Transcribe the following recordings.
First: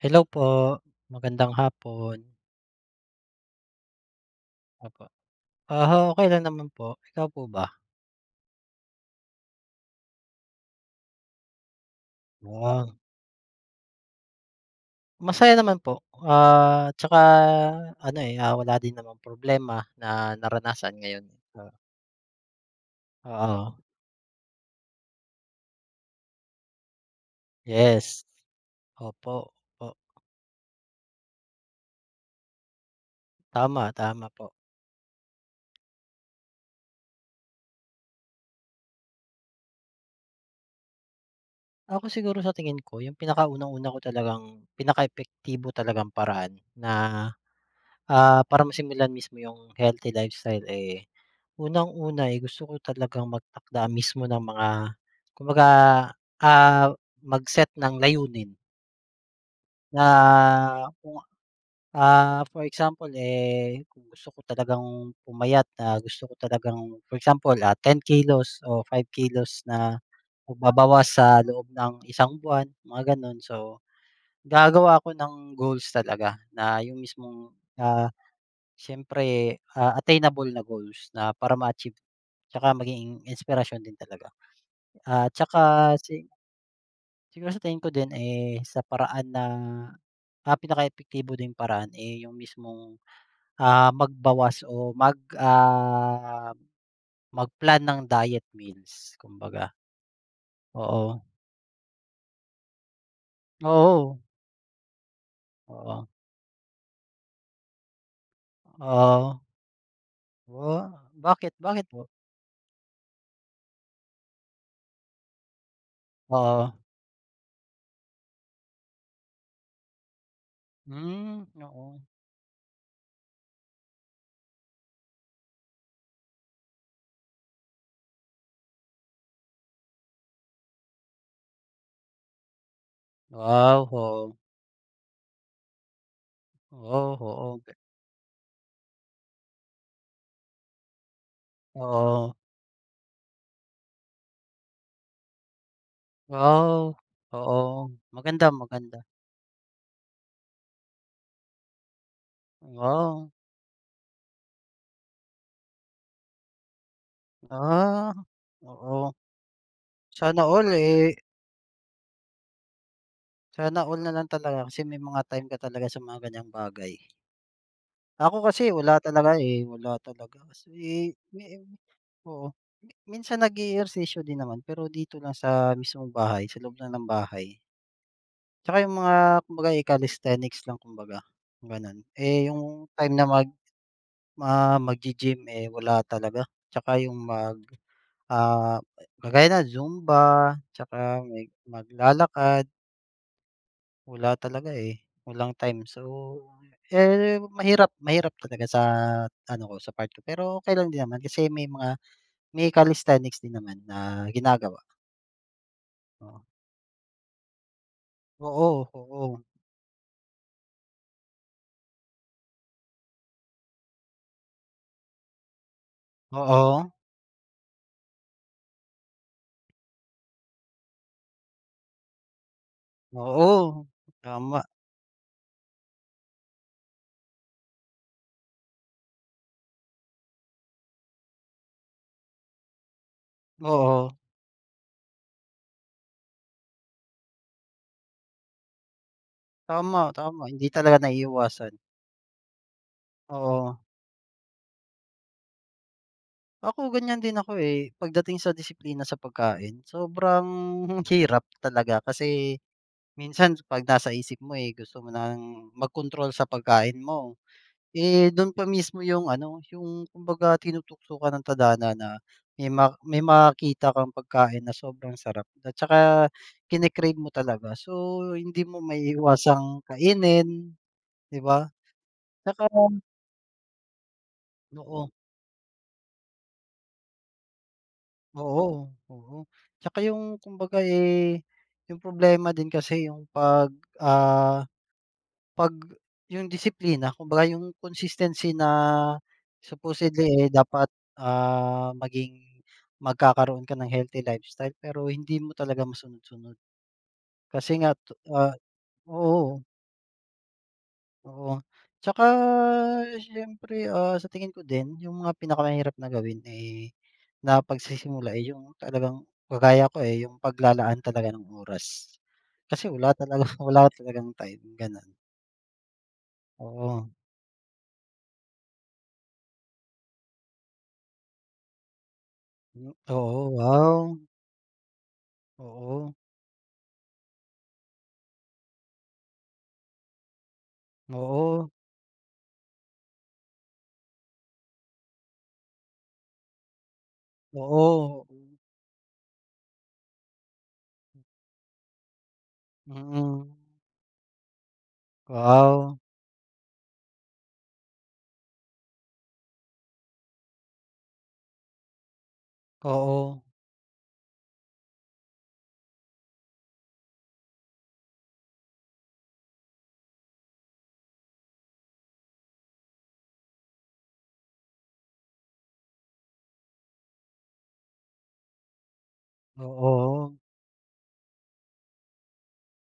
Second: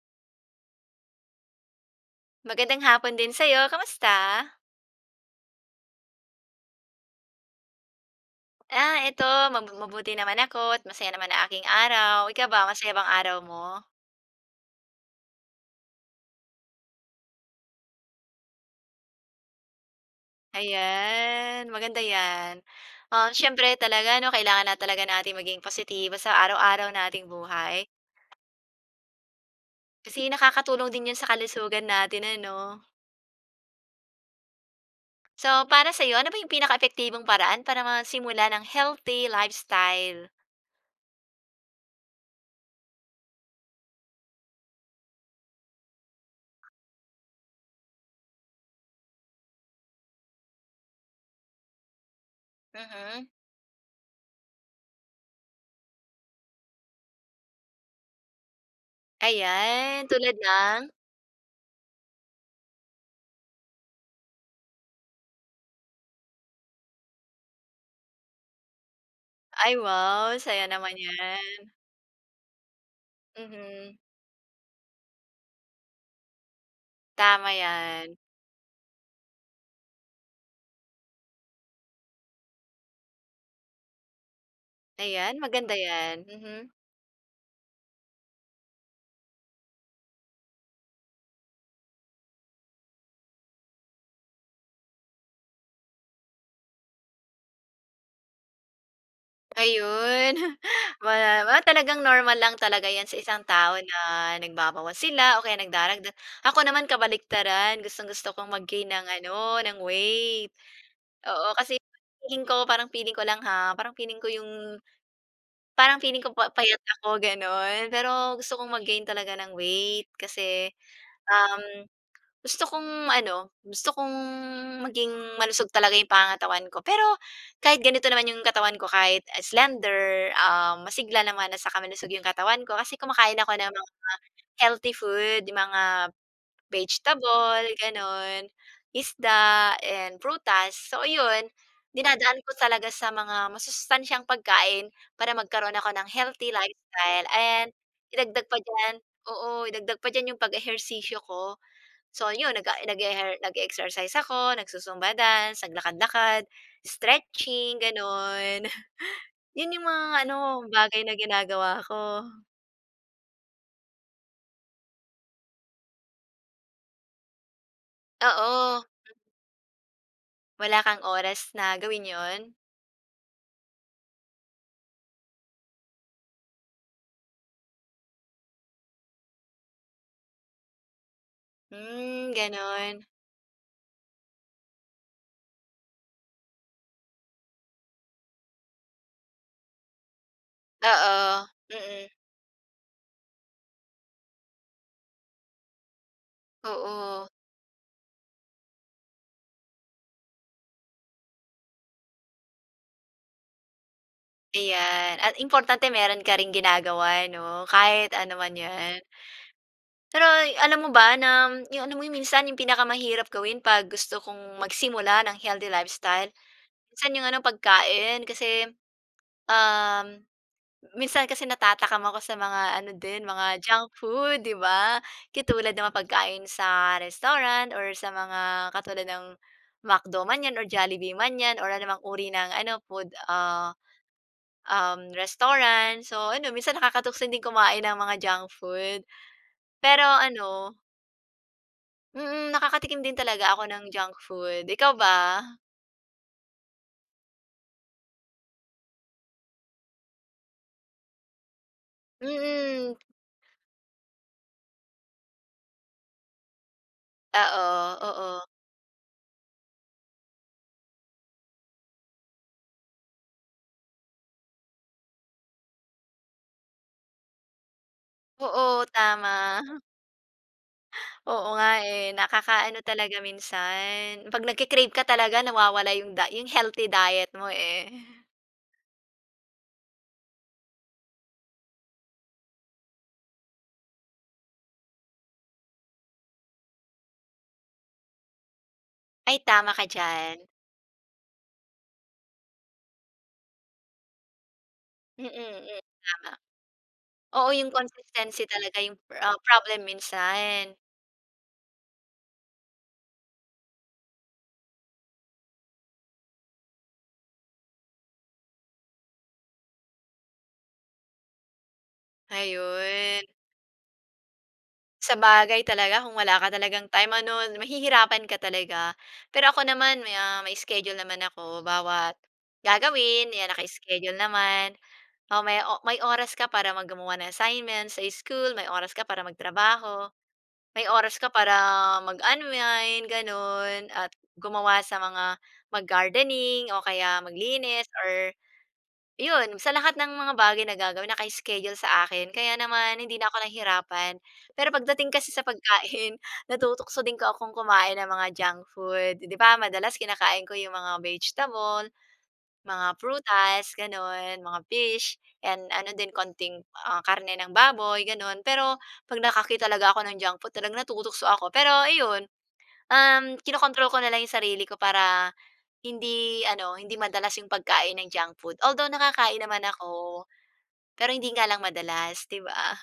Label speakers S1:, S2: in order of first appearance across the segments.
S1: Hello po. Magandang hapon.
S2: Magandang hapon din sa'yo. Kamusta?
S1: Opo. Ah, ho, okey lang naman po. Ikaw po ba?
S2: Ah, eto ma mabuti naman ako't masaya naman ang aking araw. Ikaw ba,
S1: Ah.
S2: masaya bang araw mo?
S1: Masaya naman po. Ah, 'tsaka ano, eh, ah, wala din namang problema na naranasan ngayon.
S2: Ayan.
S1: Oh.
S2: Maganda 'yan. Ah, siyempre
S1: Oo.
S2: talaga 'no, kailangan lang talaga nating maging positibo sa araw-araw nating buhay.
S1: Yes. Opo. Po.
S2: Kasi nakakatulong din 'yon sa kalusugan natin, ano?
S1: Tama. Tama, po.
S2: So para sa'yo, ano ba 'yung pinaka epektibong paraan para masimulan ang healthy lifestyle?
S1: Ako siguro sa tingin ko 'yung pinaka unang-una ko talagang pinaka epektibo talagang paraan na, ah, para masimulan mismo 'yung healthy lifestyle, eh, unang-una, eh, gusto ko
S2: Mm.
S1: talagang magtakda mismo ng mga kumbaga, ah, mag-set ng layunin. Na
S2: Ayan. Tulad ng?
S1: kung ah, for example, eh, kung gusto ko talagang pumayat, ah, gusto ko talagang for example, ah, 10 kilos o 5 kilos
S2: Ay,
S1: na
S2: wow. Saya naman
S1: magbabawas sa loob
S2: niyan.
S1: ng isang buwan, mga gano'n, so
S2: Mm.
S1: gagawa ako ng goals talaga na 'yung mismong,
S2: Tama,
S1: ah,
S2: 'yan.
S1: siyempre, ah, attainable na goals na para ma-achieve. 'Tsaka maging inspirasyon din talaga. Ah,
S2: Ayan, maganda
S1: 'tsaka si
S2: 'yan. Mhm.
S1: siguro sa tingin ko din, eh, sa paraan ng, ah, pinaka epektibo ding paraan, eh, 'yung mismong, ah, magbawas o mag ah, mag-plan ng diet meals kumbaga.
S2: Ayun.
S1: Oo.
S2: Ma ma talagang normal lang talaga 'yan sa isang tao na
S1: Oo.
S2: nagbabawas sila o kaya
S1: Oo.
S2: nagdaragdag. Ako naman kabaliktaran, gustong-gusto kong mag-gain ng
S1: Ah.
S2: ano, ng weight.
S1: Whoa. Bakit,
S2: Oo, kasi
S1: bakit po?
S2: feeling ko parang feeling ko lang ha, parang feeling ko 'yong parang feeling ko pa
S1: Oo.
S2: payat ako gano'n. Pero gusto kong mag-gain talaga ng weight, kasi,
S1: Hmm,
S2: um,
S1: oo.
S2: gusto kong ano, gusto kong maging malusog talaga 'yung pangangatawan ko. Pero kahit ganito naman 'yung katawan ko kahit, ah, slender, ah, masigla naman at saka malusog 'yung katawan ko kasi kumakain ako ng
S1: Wow,
S2: mga
S1: oh.
S2: healthy food. 'Yung mga
S1: Wow, oo.
S2: vegetable
S1: Ga
S2: gano'n, isda and prutas. So ayun,
S1: Oo.
S2: dinadaan ko talaga sa mga masustansyang pagkain para magkaroon ako ng healthy
S1: Wow.
S2: lifestyle and
S1: Oo.
S2: idagdag
S1: Maganda,
S2: pa diyan,
S1: maganda.
S2: oo idagdag pa diyan 'yung pag-ehersisyo ko. So yun nag-a
S1: Wow.
S2: nag-eher nag-eexercise ako, nagzu-zumba dance, naglakad-lakad, stretching
S1: Ah.
S2: gano'n.
S1: Oo.
S2: Yun 'yung mga
S1: Sana
S2: ano
S1: all,
S2: bagay
S1: eh.
S2: na ginagawa ko.
S1: Sana all na lang talaga. Kasi may mga time ka talaga sa mga ganyang bagay. Ako kasi,
S2: Oo.
S1: wala talaga, eh. Wala talaga kasi,
S2: Wala kang
S1: eh, me
S2: oras
S1: eh,
S2: na gawin
S1: oo.
S2: 'yon?
S1: Minsan nag-e-ehersisyo din naman, pero dito lang sa mismong bahay, sa loob lang ng bahay. Tsaka yung mga kumbaga, eh, calisthenics lang kumbaga, gano'n.
S2: Hmm,
S1: Eh, yung
S2: gano'n.
S1: time na mag ma maggi-gym, eh, wala talaga. Tsaka yung mag, ah, kagaya ng Zumba tsaka
S2: Oo,
S1: may
S2: mm.
S1: maglalakad. Wala talaga, eh, walang time. So,
S2: Oo.
S1: eh, mahirap mahirap talaga sa ano ko, sa part ko. Pero okey lang din naman kasi may mga may calisthenics din naman na ginagawa.
S2: Ayan. At importante meron ka
S1: Oo.
S2: ring ginagawa 'no, kahit ano man
S1: Oo,
S2: 'yan.
S1: oo.
S2: Pero ay, alam mo ba nam yung ano mo minsan, yung pinakamahirap gawin 'pag gusto kong magsimula ng healthy lifestyle?
S1: Oo.
S2: Minsan yung ano, pagkain. Kasi, um, minsan kasi natatakam ako sa mga ano din, mga
S1: Oo,
S2: junk food, 'di
S1: tama.
S2: ba? Katulad ng mga pagkain sa restaurant or sa mga, katulad ng McDo man 'yan or Jollibee man 'yan or anumang uri ng ano, food, ah,
S1: Oo.
S2: um, restaurant. So ano, minsan nakakatukso ding kumain ng mga junk food. Pero
S1: Tama, tama. Hindi
S2: ano
S1: talaga naiiwasan.
S2: Mm, nakakatikim din talaga ako
S1: Oo.
S2: ng junk food. Ikaw ba?
S1: Ako, ganiyan din ako, eh, pagdating sa disiplina sa pagkain. Sobrang hirap talaga, kasi
S2: Mm.
S1: minsan kapag nasa isip mo, eh, gusto mo nang magkontrol sa pagkain mo.
S2: Oo,
S1: Eh,
S2: oo.
S1: do'n pa mismo yung ano, yung kumbaga tinutukukan ng tadhana na may ma may makita kang pagkain na sobrang sarap at saka kini-crave mo talaga. So, hindi mo
S2: Oo, tama.
S1: maiiwasang kainin, 'di
S2: Oo
S1: ba?
S2: nga, eh.
S1: Tsaka
S2: Nakaka-ano talaga minsan, 'pag nagki-crave ka
S1: Oo.
S2: talaga, nawawala yung die yung healthy diet mo, eh.
S1: Oo, oo. Tsaka yung kumbaga, eh, yung problema din kasi yung pag ah, 'pag yun disiplina, kumbaga yung consistency na
S2: Ay, tama ka diyan.
S1: supposedly, eh, dapat, ah, maging magkakaroon ka ng healthy lifestyle, pero
S2: Mm,
S1: hindi mo
S2: mm.
S1: talaga
S2: Tama.
S1: masunod-sunod.
S2: Oo, yung
S1: Kasi nga to
S2: consistency
S1: ah,
S2: talaga yung pro ah,
S1: oo.
S2: problem minsan.
S1: Oo, tsaka siyempre, ah, sa tingin ko din, yung mga pinakamahirap na gawin, eh, na pagsisimula, eh, yung talagang kagaya ko, eh, yung paglalaan talaga ng oras. Kasi wala
S2: Ayun.
S1: talaga, wala talagang time, gano'n.
S2: Sabagay talaga, kung wala ka talagang
S1: Oo.
S2: time ano, mahihirapan ka talaga. Pero ako naman may, ah, may schedule naman ako, bawat gagawin, ayan
S1: Oo, wow.
S2: naka-schedule naman. O may o may
S1: Oo.
S2: oras ka para mag gumawa ng assignment sa school, may oras ka para magtrabaho, may oras ka para
S1: Oo.
S2: mag-unwind, gano'n. At gumawa sa mga mag-gardening o kaya maglinis
S1: Oo,
S2: or
S1: oo.
S2: 'yon sa lahat ng mga bagay na gagawin, naka-schedule sa akin. Kaya naman hindi na ako
S1: Mm.
S2: nahirapan. Pero pagdating kasi sa
S1: Wow.
S2: pagkain, natutukso din ko akong kumain ng mga junk food. Eh, di ba madalas kinakain ko yung mga vegetable, mga
S1: Oo.
S2: prutas gano'n, mga fish, and ano din konting, ah, karne ng baboy, gano'n. Pero 'pag nakakita talaga ako ng junk food, talagang natutukso ako. Pero ayon, um, kinokontrol ko na lang yung sarili ko para hindi ano, hindi madalas yung pagkain ng junk food. Although, nakakain
S1: O,
S2: naman ako,
S1: oo.
S2: pero hindi nga lang madalas, 'di ba?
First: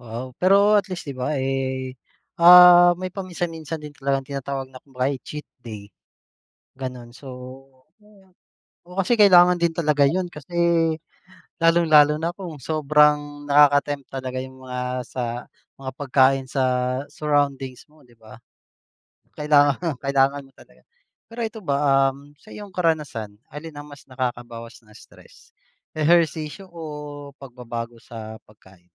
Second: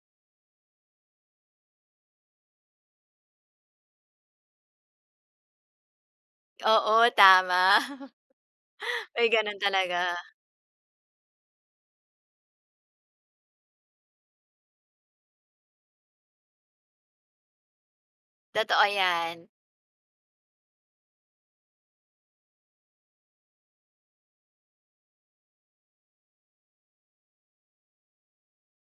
S1: Wow, pero at least 'di ba, eh, ah, may paminsan-minsan din talagang tinatawag na kung baga ay cheat day,
S2: Oo,
S1: gano'n. So,
S2: tama.
S1: o, oo, kasi
S2: May ganun
S1: kailangan din talaga
S2: talaga.
S1: 'yon kasi lalong-lalo na kung sobrang nakaka-tempt talaga yung mga sa mga pagkain sa surroundings mo, 'di ba?
S2: Totoo 'yan.
S1: Kailangang kailangan mo talaga. Pero ito ba, um, sa iyong karanasan, alin ang mas nakakabawas ng stress? Ehersisyo o pagbabago sa pagkain?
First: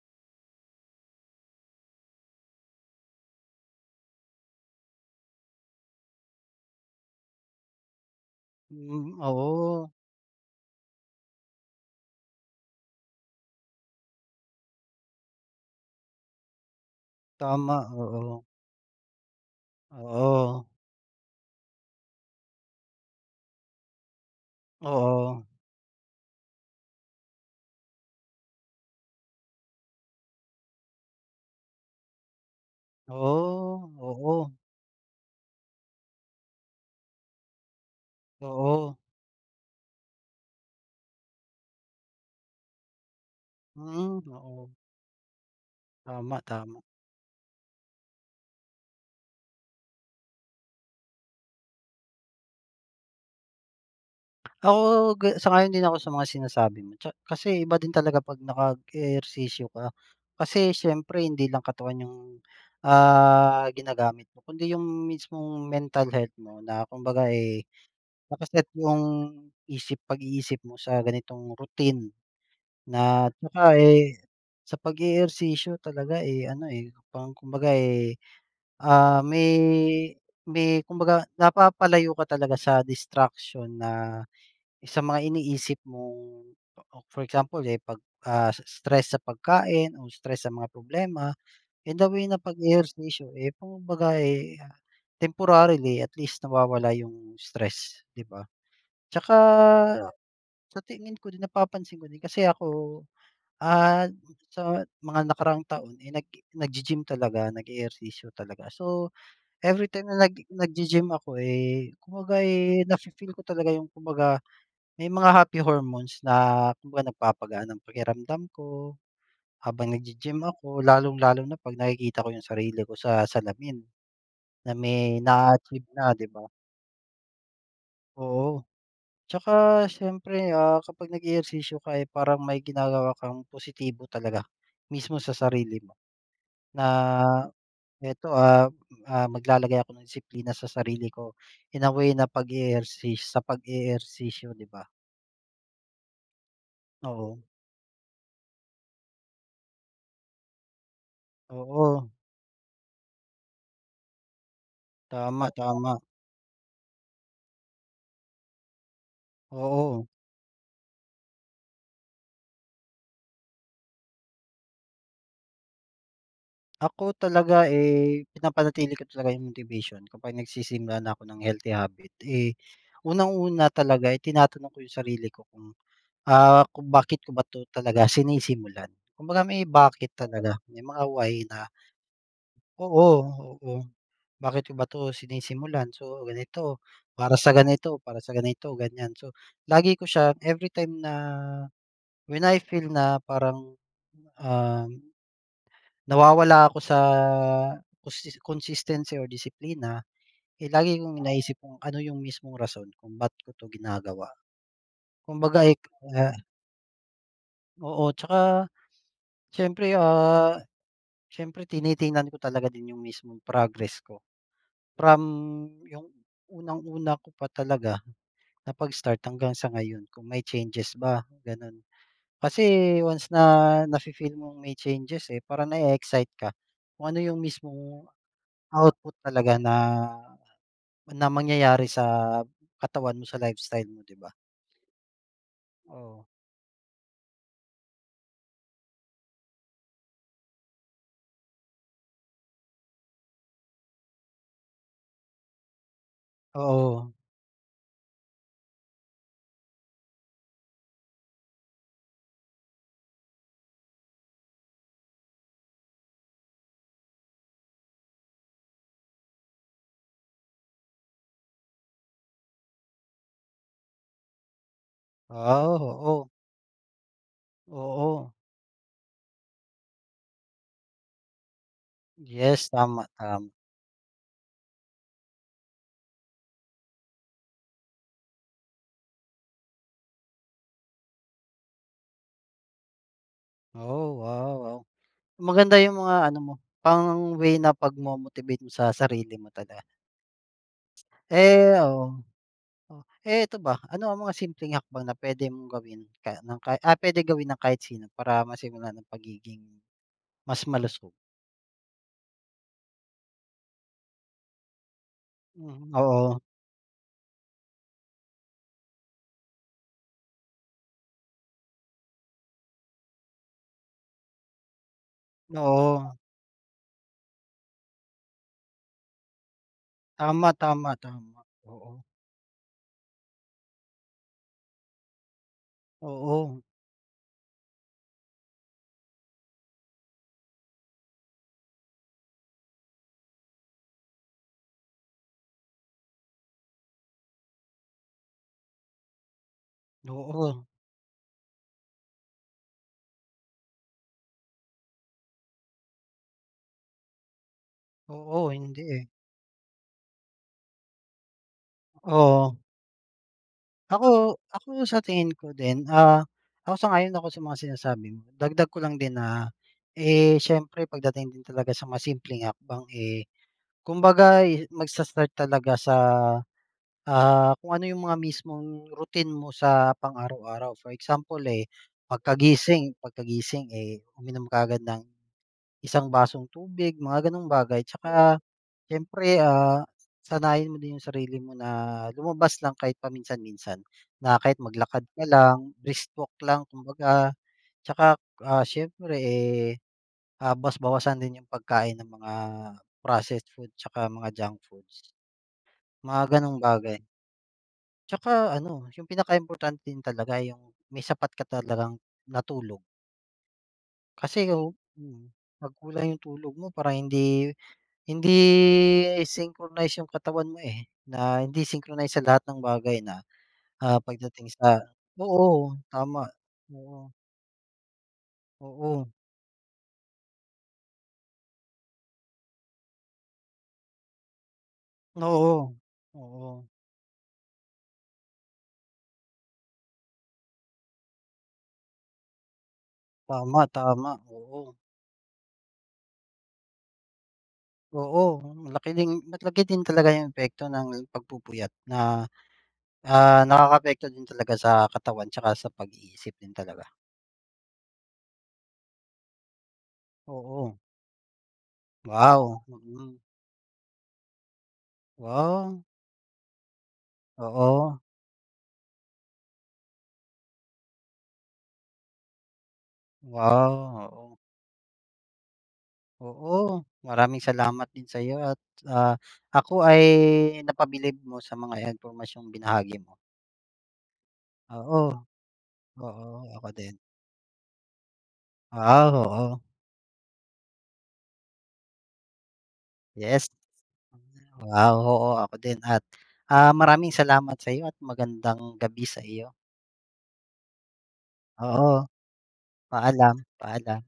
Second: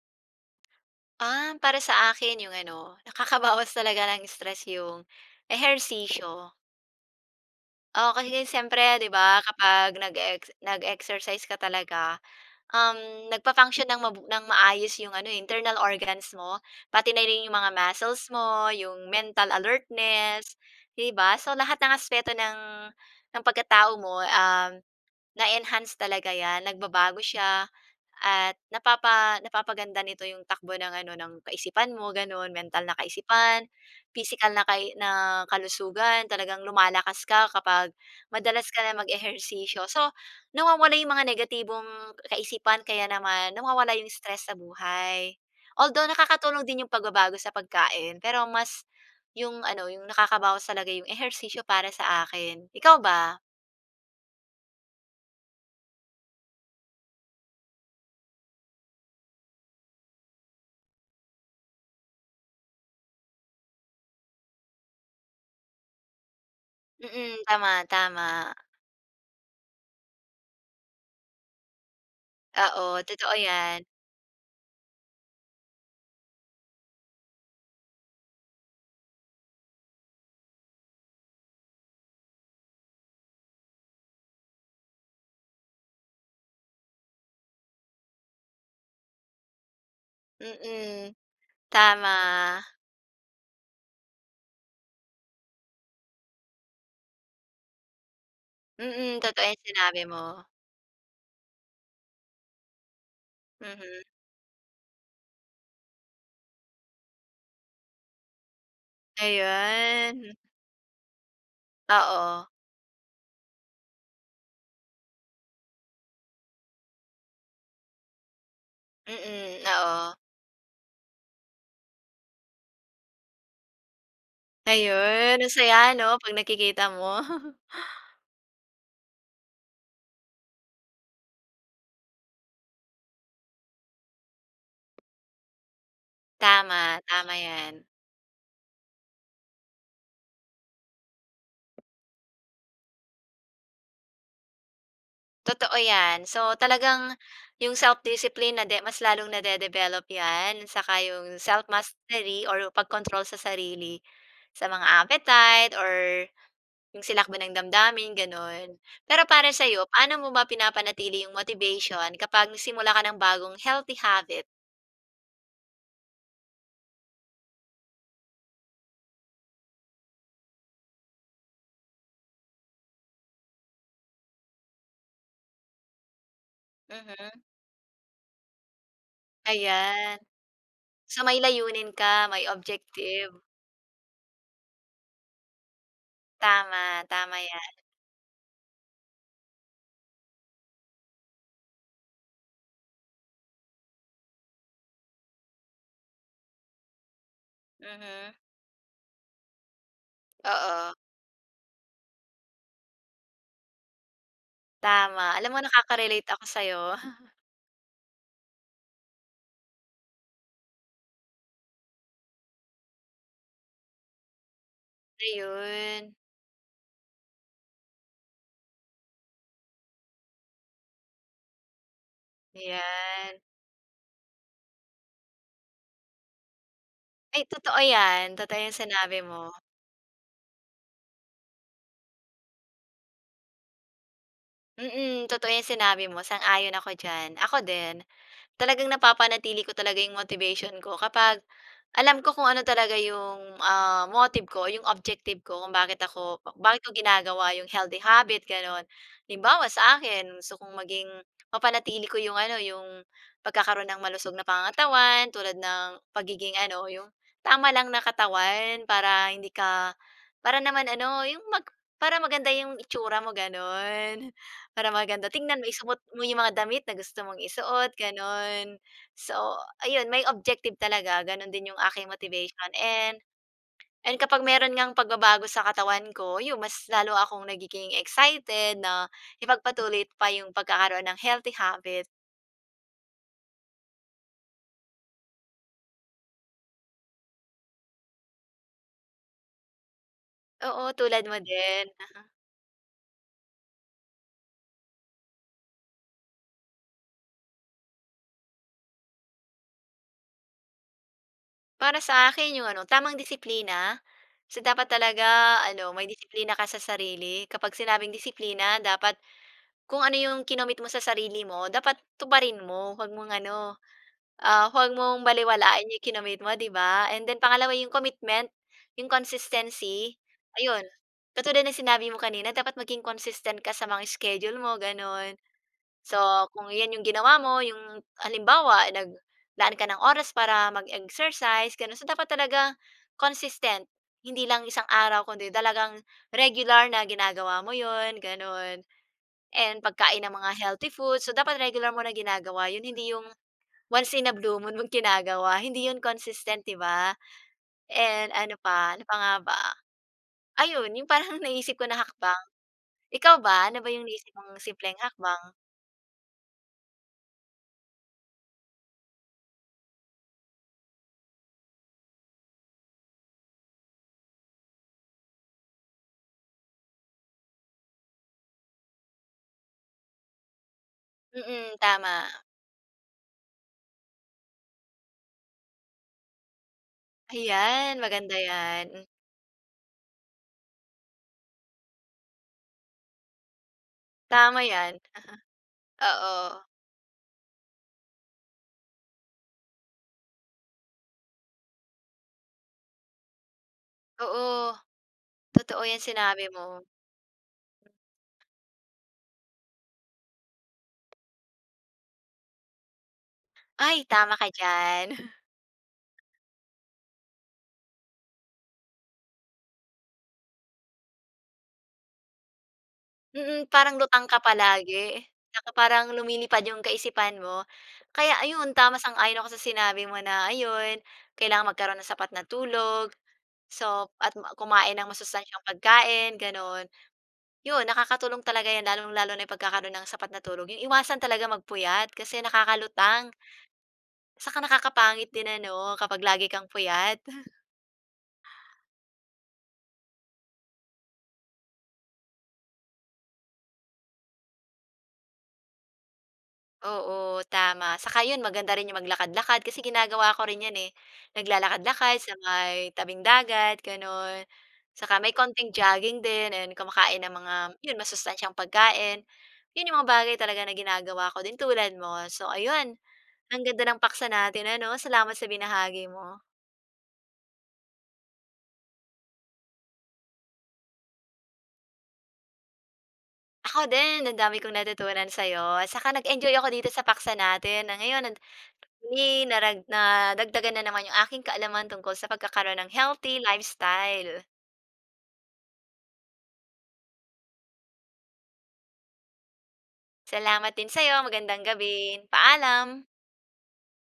S2: Ah, para sa akin yung ano, nakakabawas talaga ng stress yung ehersisyo. Oo, kasi siyempre 'di
S1: Mm,
S2: ba,
S1: oo.
S2: kapag nag-e-ex nag-exercise ka talaga, um, nagfa-function ng mabu nang maayos yung ano, eh, internal organs mo, pati na rin yung mga
S1: Tama,
S2: muscles
S1: oo.
S2: mo, yung mental alertness,
S1: Oo.
S2: 'di ba? So, lahat ng aspeto ng ng pagkatao mo, um,
S1: Oo.
S2: na-e-enhance talaga 'yan, nagbabago siya at napapa napapaganda nito yung takbo ng ano, ng kaisipan mo, gano'n. Mental na kaisipan,
S1: Oh, oo.
S2: pisikal na kai na kalusugan. Talagang lumalakas ka kapag madalas ka na
S1: Oo.
S2: mag-ehersisyo. So, nawawala yung mga negatibong kaisipan, kaya naman nawawala yung
S1: Mm,
S2: stress sa
S1: oo.
S2: buhay. Although,
S1: Tama,
S2: nakakatulong
S1: tama.
S2: din yung pagbabago sa pagkain, pero mas yung ano, yung nakakabawas talaga yung ehersisyo para sa akin. Ikaw ba?
S1: Ako, ga sang-ayon din ako sa mga sinasabi mo tsa kasi iba din talaga 'pag nakag ehersisyo ka. Kasi siyempre hindi lang katawan yung, ah, ginagamit mo kundi yung mismong mental health mo na kumbaga,
S2: Mm.
S1: eh,
S2: Tama, tama.
S1: naka-set yung isip, pag-iisip mo sa ganitong routine
S2: Oo,
S1: na
S2: totoo
S1: tsaka,
S2: 'yan.
S1: eh, sa pag-e-ehersisyo, talaga, eh, ano, eh, parang kumbaga, eh, ah, may may kumbaga napapalayo ka talaga sa distraction na sa mga iniisip mong, for example, eh, 'pag, ah, is stress sa pagkain o stress sa mga
S2: Mm,
S1: problema, eh, the way na
S2: Tama.
S1: pag-e-ehersisyo, eh, kumbaga, eh, temporarily. At least nawawala yung stress, 'di ba?
S2: Mm,
S1: Tsaka,
S2: totoo 'yang sinabi mo.
S1: sa tingin ko din, napapansin ko din, kasi ako,
S2: Mm.
S1: ah, sa mga nakaraang taon, eh, nag-e naggi-gym talaga, nag-e-ehersisyo talaga. So, everytime na
S2: Ayun.
S1: naggi naggi-gym ako, eh, kumbaga,
S2: Oo.
S1: eh, nafi-feel ko talaga yung, kumbaga may mga happy hormones na kumbaga nagpapagaan ng pakiramdam ko,
S2: Mm,
S1: habang
S2: oo.
S1: naggi-gym ako. Lalong-lalo na 'pag nakikita ko yung sarili ko sa salamin, na may
S2: Ayun,
S1: na-a-achieve
S2: masaya
S1: na,
S2: ano,
S1: 'di
S2: 'pag
S1: ba?
S2: nakikita mo?
S1: Oo. Tsaka siyempre, ah, kapag nag-e-ehersisyo ka, eh, parang may ginagawa kang positibo talaga, mismo sa sarili mo, na
S2: Tama, tama 'yan.
S1: eto, ah, ah, maglalagay ako ng disiplina sa sarili ko, in a way na pag-eehersi sa pag-e-ehersisyo, di ba?
S2: Totoo 'yan. So, talagang
S1: Oo.
S2: yung self-discipline nade mas lalong nade-develop 'yan, saka yung
S1: Oo.
S2: self-mastery or pagkontrol sa sarili sa mga
S1: Tama,
S2: appetite
S1: tama.
S2: or yung silakbo ng damdamin, gano'n. Pero para sa'yo,
S1: Oo.
S2: paano mo ba pinapanatili yung motivation kapag nagsimula ka ng bagong healthy habit?
S1: Ako talaga, eh, pinapanatili ko talaga yung motivation kapag nagsisimula na ako ng healthy habit. Eh, unang-una talaga, eh, tinatanong ko yung sarili ko kung, ah, kung bakit ko
S2: Mhm.
S1: ba 'to talaga sinisimulan. Kumbaga may
S2: Ayan.
S1: bakit talaga, may mga
S2: So,
S1: why
S2: may
S1: na
S2: layunin ka, may
S1: Oo,
S2: objective.
S1: oo. Bakit ko ba 'to sinisimulan? So, ganito,
S2: Tama,
S1: para
S2: tama
S1: sa
S2: 'yan.
S1: ganito, para sa ganito, ganiyan. So, lagi ko siya everytime na, when I feel na parang, um, nawawala ako sa
S2: Mm.
S1: costis consistency or disiplina. Eh,
S2: Oo.
S1: lagi kong naisip kung ano yung mismong rason kung ba't ko 'to ginagawa.
S2: Tama. Alam mo
S1: Kumbaga, eh, k
S2: nakaka-relate
S1: ah
S2: ako sa'yo.
S1: Oo, tsaka siyempre, ah, siyempre tinitingnan ko talaga din yung mismong progress ko. From yung
S2: Ayun.
S1: unang-una ko pa talaga na pag-start hanggang sa ngayon kung may changes ba, gano'n. Kasi once
S2: Ayan.
S1: na nafi-feel mong may changes, eh, parang nae-excite ka kung ano yung
S2: Ay, totoo
S1: mismong
S2: 'yan, totoo 'yang
S1: output
S2: sinabi mo.
S1: talaga na na mangyayari sa katawan mo, sa lifestyle mo, 'di ba?
S2: Mm. Totoo 'yang sinabi mo,
S1: Oo.
S2: sang-ayon ako diyan. Ako din, talagang napapanatili ko talaga yung motivation ko kapag, alam ko kung ano talaga yung, ah, motive ko, yung objective ko kung bakit ako, ba bakit ako
S1: Oo.
S2: ginagawa yung healthy habit gano'n. Halimbawa sa akin, gusto kong maging mapanatili ko yung ano, yung pagkakaroon ng malusog na pangangatawan tulad ng pagiging ano, yung tama lang na katawan para hindi ka para naman ano yung mag para maganda yung itsura mo, gano'n. Para maganda tignan,
S1: Ah,
S2: maisuot mo
S1: oo.
S2: yung mga damit na gusto mong isuot,
S1: Oo.
S2: gano'n. So ayun, may objective talaga. Ganun din yung aking
S1: Yes.
S2: motivation
S1: Tama,
S2: and
S1: tama.
S2: and kapag meron ngang pagbabago sa katawan ko, yun mas lalo akong nagiging excited na ipagpatuloy pa yung pagkakaroon ng healthy habit.
S1: Oh, wow, wow. Maganda yung mga ano mo, pang-way na pagmo-motivate mo sa sarili mo talaga.
S2: Oo, tulad mo
S1: Eh,
S2: din.
S1: oo.
S2: Uh-huh.
S1: O, eh, ito ba, ano ang mga simpleng hakbang na puwede mong gawin ka ng ka ah, puwede gawin ng kahit sino para masimulan ang pagiging mas malusog?
S2: Para sa akin, yung ano, tamang disiplina. So, dapat talaga
S1: Mhm,
S2: ano, may
S1: oo.
S2: disiplina ka sa sarili. Kapag sinabing disiplina, dapat kung ano yung kinomit mo sa sarili mo, dapat tuparin mo. 'Wag mong ano, ah, huwag mong balewalain yung
S1: Oo.
S2: ikinomit mo, 'di ba? And then, pangalawa yung commitment, yung consistency,
S1: Tama,
S2: ayun
S1: tama, tama.
S2: katulad ng
S1: Oo.
S2: sinabi mo kanina, dapat maging consistent ka sa mga schedule mo, gano'n. So,
S1: Oo.
S2: kung iyan yung ginawa mo, yung halimbawa naglaan ka ng oras para mag-exercise, gano'n. So, dapat talaga consistent, hindi lang isang araw kundi talagang regular na ginagawa mo 'yon, gano'n. And, pagkain ng mga
S1: Oo.
S2: healthy food, so dapat regular mo na ginagawa 'yon, hindi yung once in a blue moon mong ginagawa, hindi 'yon consistent, 'di ba? And,
S1: Oo.
S2: ano
S1: Hindi,
S2: pa ano
S1: eh.
S2: pa nga ba? Ayon, yung parang naiisip ko na hakbang.
S1: Oo.
S2: Ikaw ba, ano ba yung naisip
S1: Ako,
S2: mong
S1: ako
S2: simpleng
S1: sa tingin
S2: hakbang?
S1: ko din, ah, ako sang-ayon ako sa mga sinasabi mo. Dagdag ko lang din na, eh, siyempre pagdating din talaga sa mga simpleng hakbang, eh, kumbaga, eh, magsa-start talaga sa, ah, kung ano yung mga mismong routine mo sa pang-araw-araw. For example, eh,
S2: Mm, tama.
S1: pagkagising pagkagising, eh, uminom ka agad ng isang basong tubig, mga gano'ng bagay.
S2: Ayan, maganda
S1: Tsaka
S2: 'yan.
S1: siyempre, ah, sanayin mo din yung sarili mo na lumabas lang kahit paminsan-minsan na kahit
S2: Tama 'yan.
S1: maglakad ka lang, brisk
S2: Uh-huh.
S1: walk lang
S2: Oo.
S1: kumbaga. Tsaka, ah, siyempre, eh, ah, bawas-bawasan din yung pagkain ng mga processed food tsaka mga junk
S2: Oo.
S1: foods,
S2: Totoo 'yan
S1: mga
S2: sinabi
S1: gano'ng
S2: mo.
S1: bagay. Tsaka ano, yung pinakaimportante din talaga yung may sapat ka talagang na tulog.
S2: Ay, tama
S1: Kasi
S2: ka
S1: o,
S2: diyan.
S1: mm, 'pag kulang yung tulog mo, parang hindi hindi, eh, synchronize yung katawan mo, eh, na hindi synchronize sa lahat ng bagay na,
S2: Mm,
S1: ah,
S2: parang lutang ka
S1: pagdating sa
S2: palagi. Tsaka
S1: oo.
S2: parang
S1: Tama,
S2: lumilipad yung
S1: oo.
S2: kaisipan mo. Kaya ayon, tama,
S1: Oo.
S2: sang-ayon ako sa sinabi mo na ayun, kailangang magkaroon nang sapat na tulog, so at ma kumain ng masustansiyang
S1: Oo,
S2: pagkain,
S1: oo.
S2: gano'n. Yun, nakakatulong talaga 'yan, lalong-lalo na yung pagkakaroon ng sapat na tulog. Iiwasan talaga magpuyat kasi nakakalutang.
S1: Tama. Tama,
S2: Saka
S1: oo.
S2: nakakapangit din ano, kapag lagi kang puyat.
S1: Oo. Malaki ding malaki din talaga yung epekto ng pagpupuyat na ah, nakakaapekto din talaga sa katawan tsaka sa pag-iisip din talaga.
S2: Oo, tama. Saka 'yon, maganda rin yung maglakad-lakad kasi ginagawa ko rin
S1: Oo.
S2: 'yan, eh. Naglalakad-lakad sa
S1: Wow,
S2: may
S1: mm.
S2: tabing-dagat, gano'n. Saka may konting
S1: Wow.
S2: jogging din. Ayun, kumakain ng mga,
S1: Oo.
S2: 'yon masustansiyang pagkain. Yun 'yong mga bagay talaga na ginagawa ko din, tulad mo. So ayun, ang ganda ng
S1: Wow,
S2: paksa
S1: oo.
S2: natin ano. Salamat sa binahagi mo.
S1: Oo. Maraming salamat din sa'yo at ah, ako ay napabilib mo sa mga impormasyong binahagi mo.
S2: Ako din, ang dami kong
S1: Oo.
S2: natutunan sa'yo. Saka
S1: Oo, ay
S2: nag-enjoy ako
S1: ako
S2: dito
S1: din.
S2: sa paksa natin. Ah, ngayon nan
S1: Wow,
S2: i
S1: oo.
S2: narag nadagdagan na naman yung aking kaalaman tungkol sa pagkakaroon ng healthy
S1: Yes.
S2: lifestyle.
S1: Wow. Oo ako din at, ah, maraming salamat sa'yo at magandang gabi sa iyo.
S2: Salamat din sa'yo. Magandang
S1: Oo.
S2: gabi. Paalam.
S1: Paalam, paalam.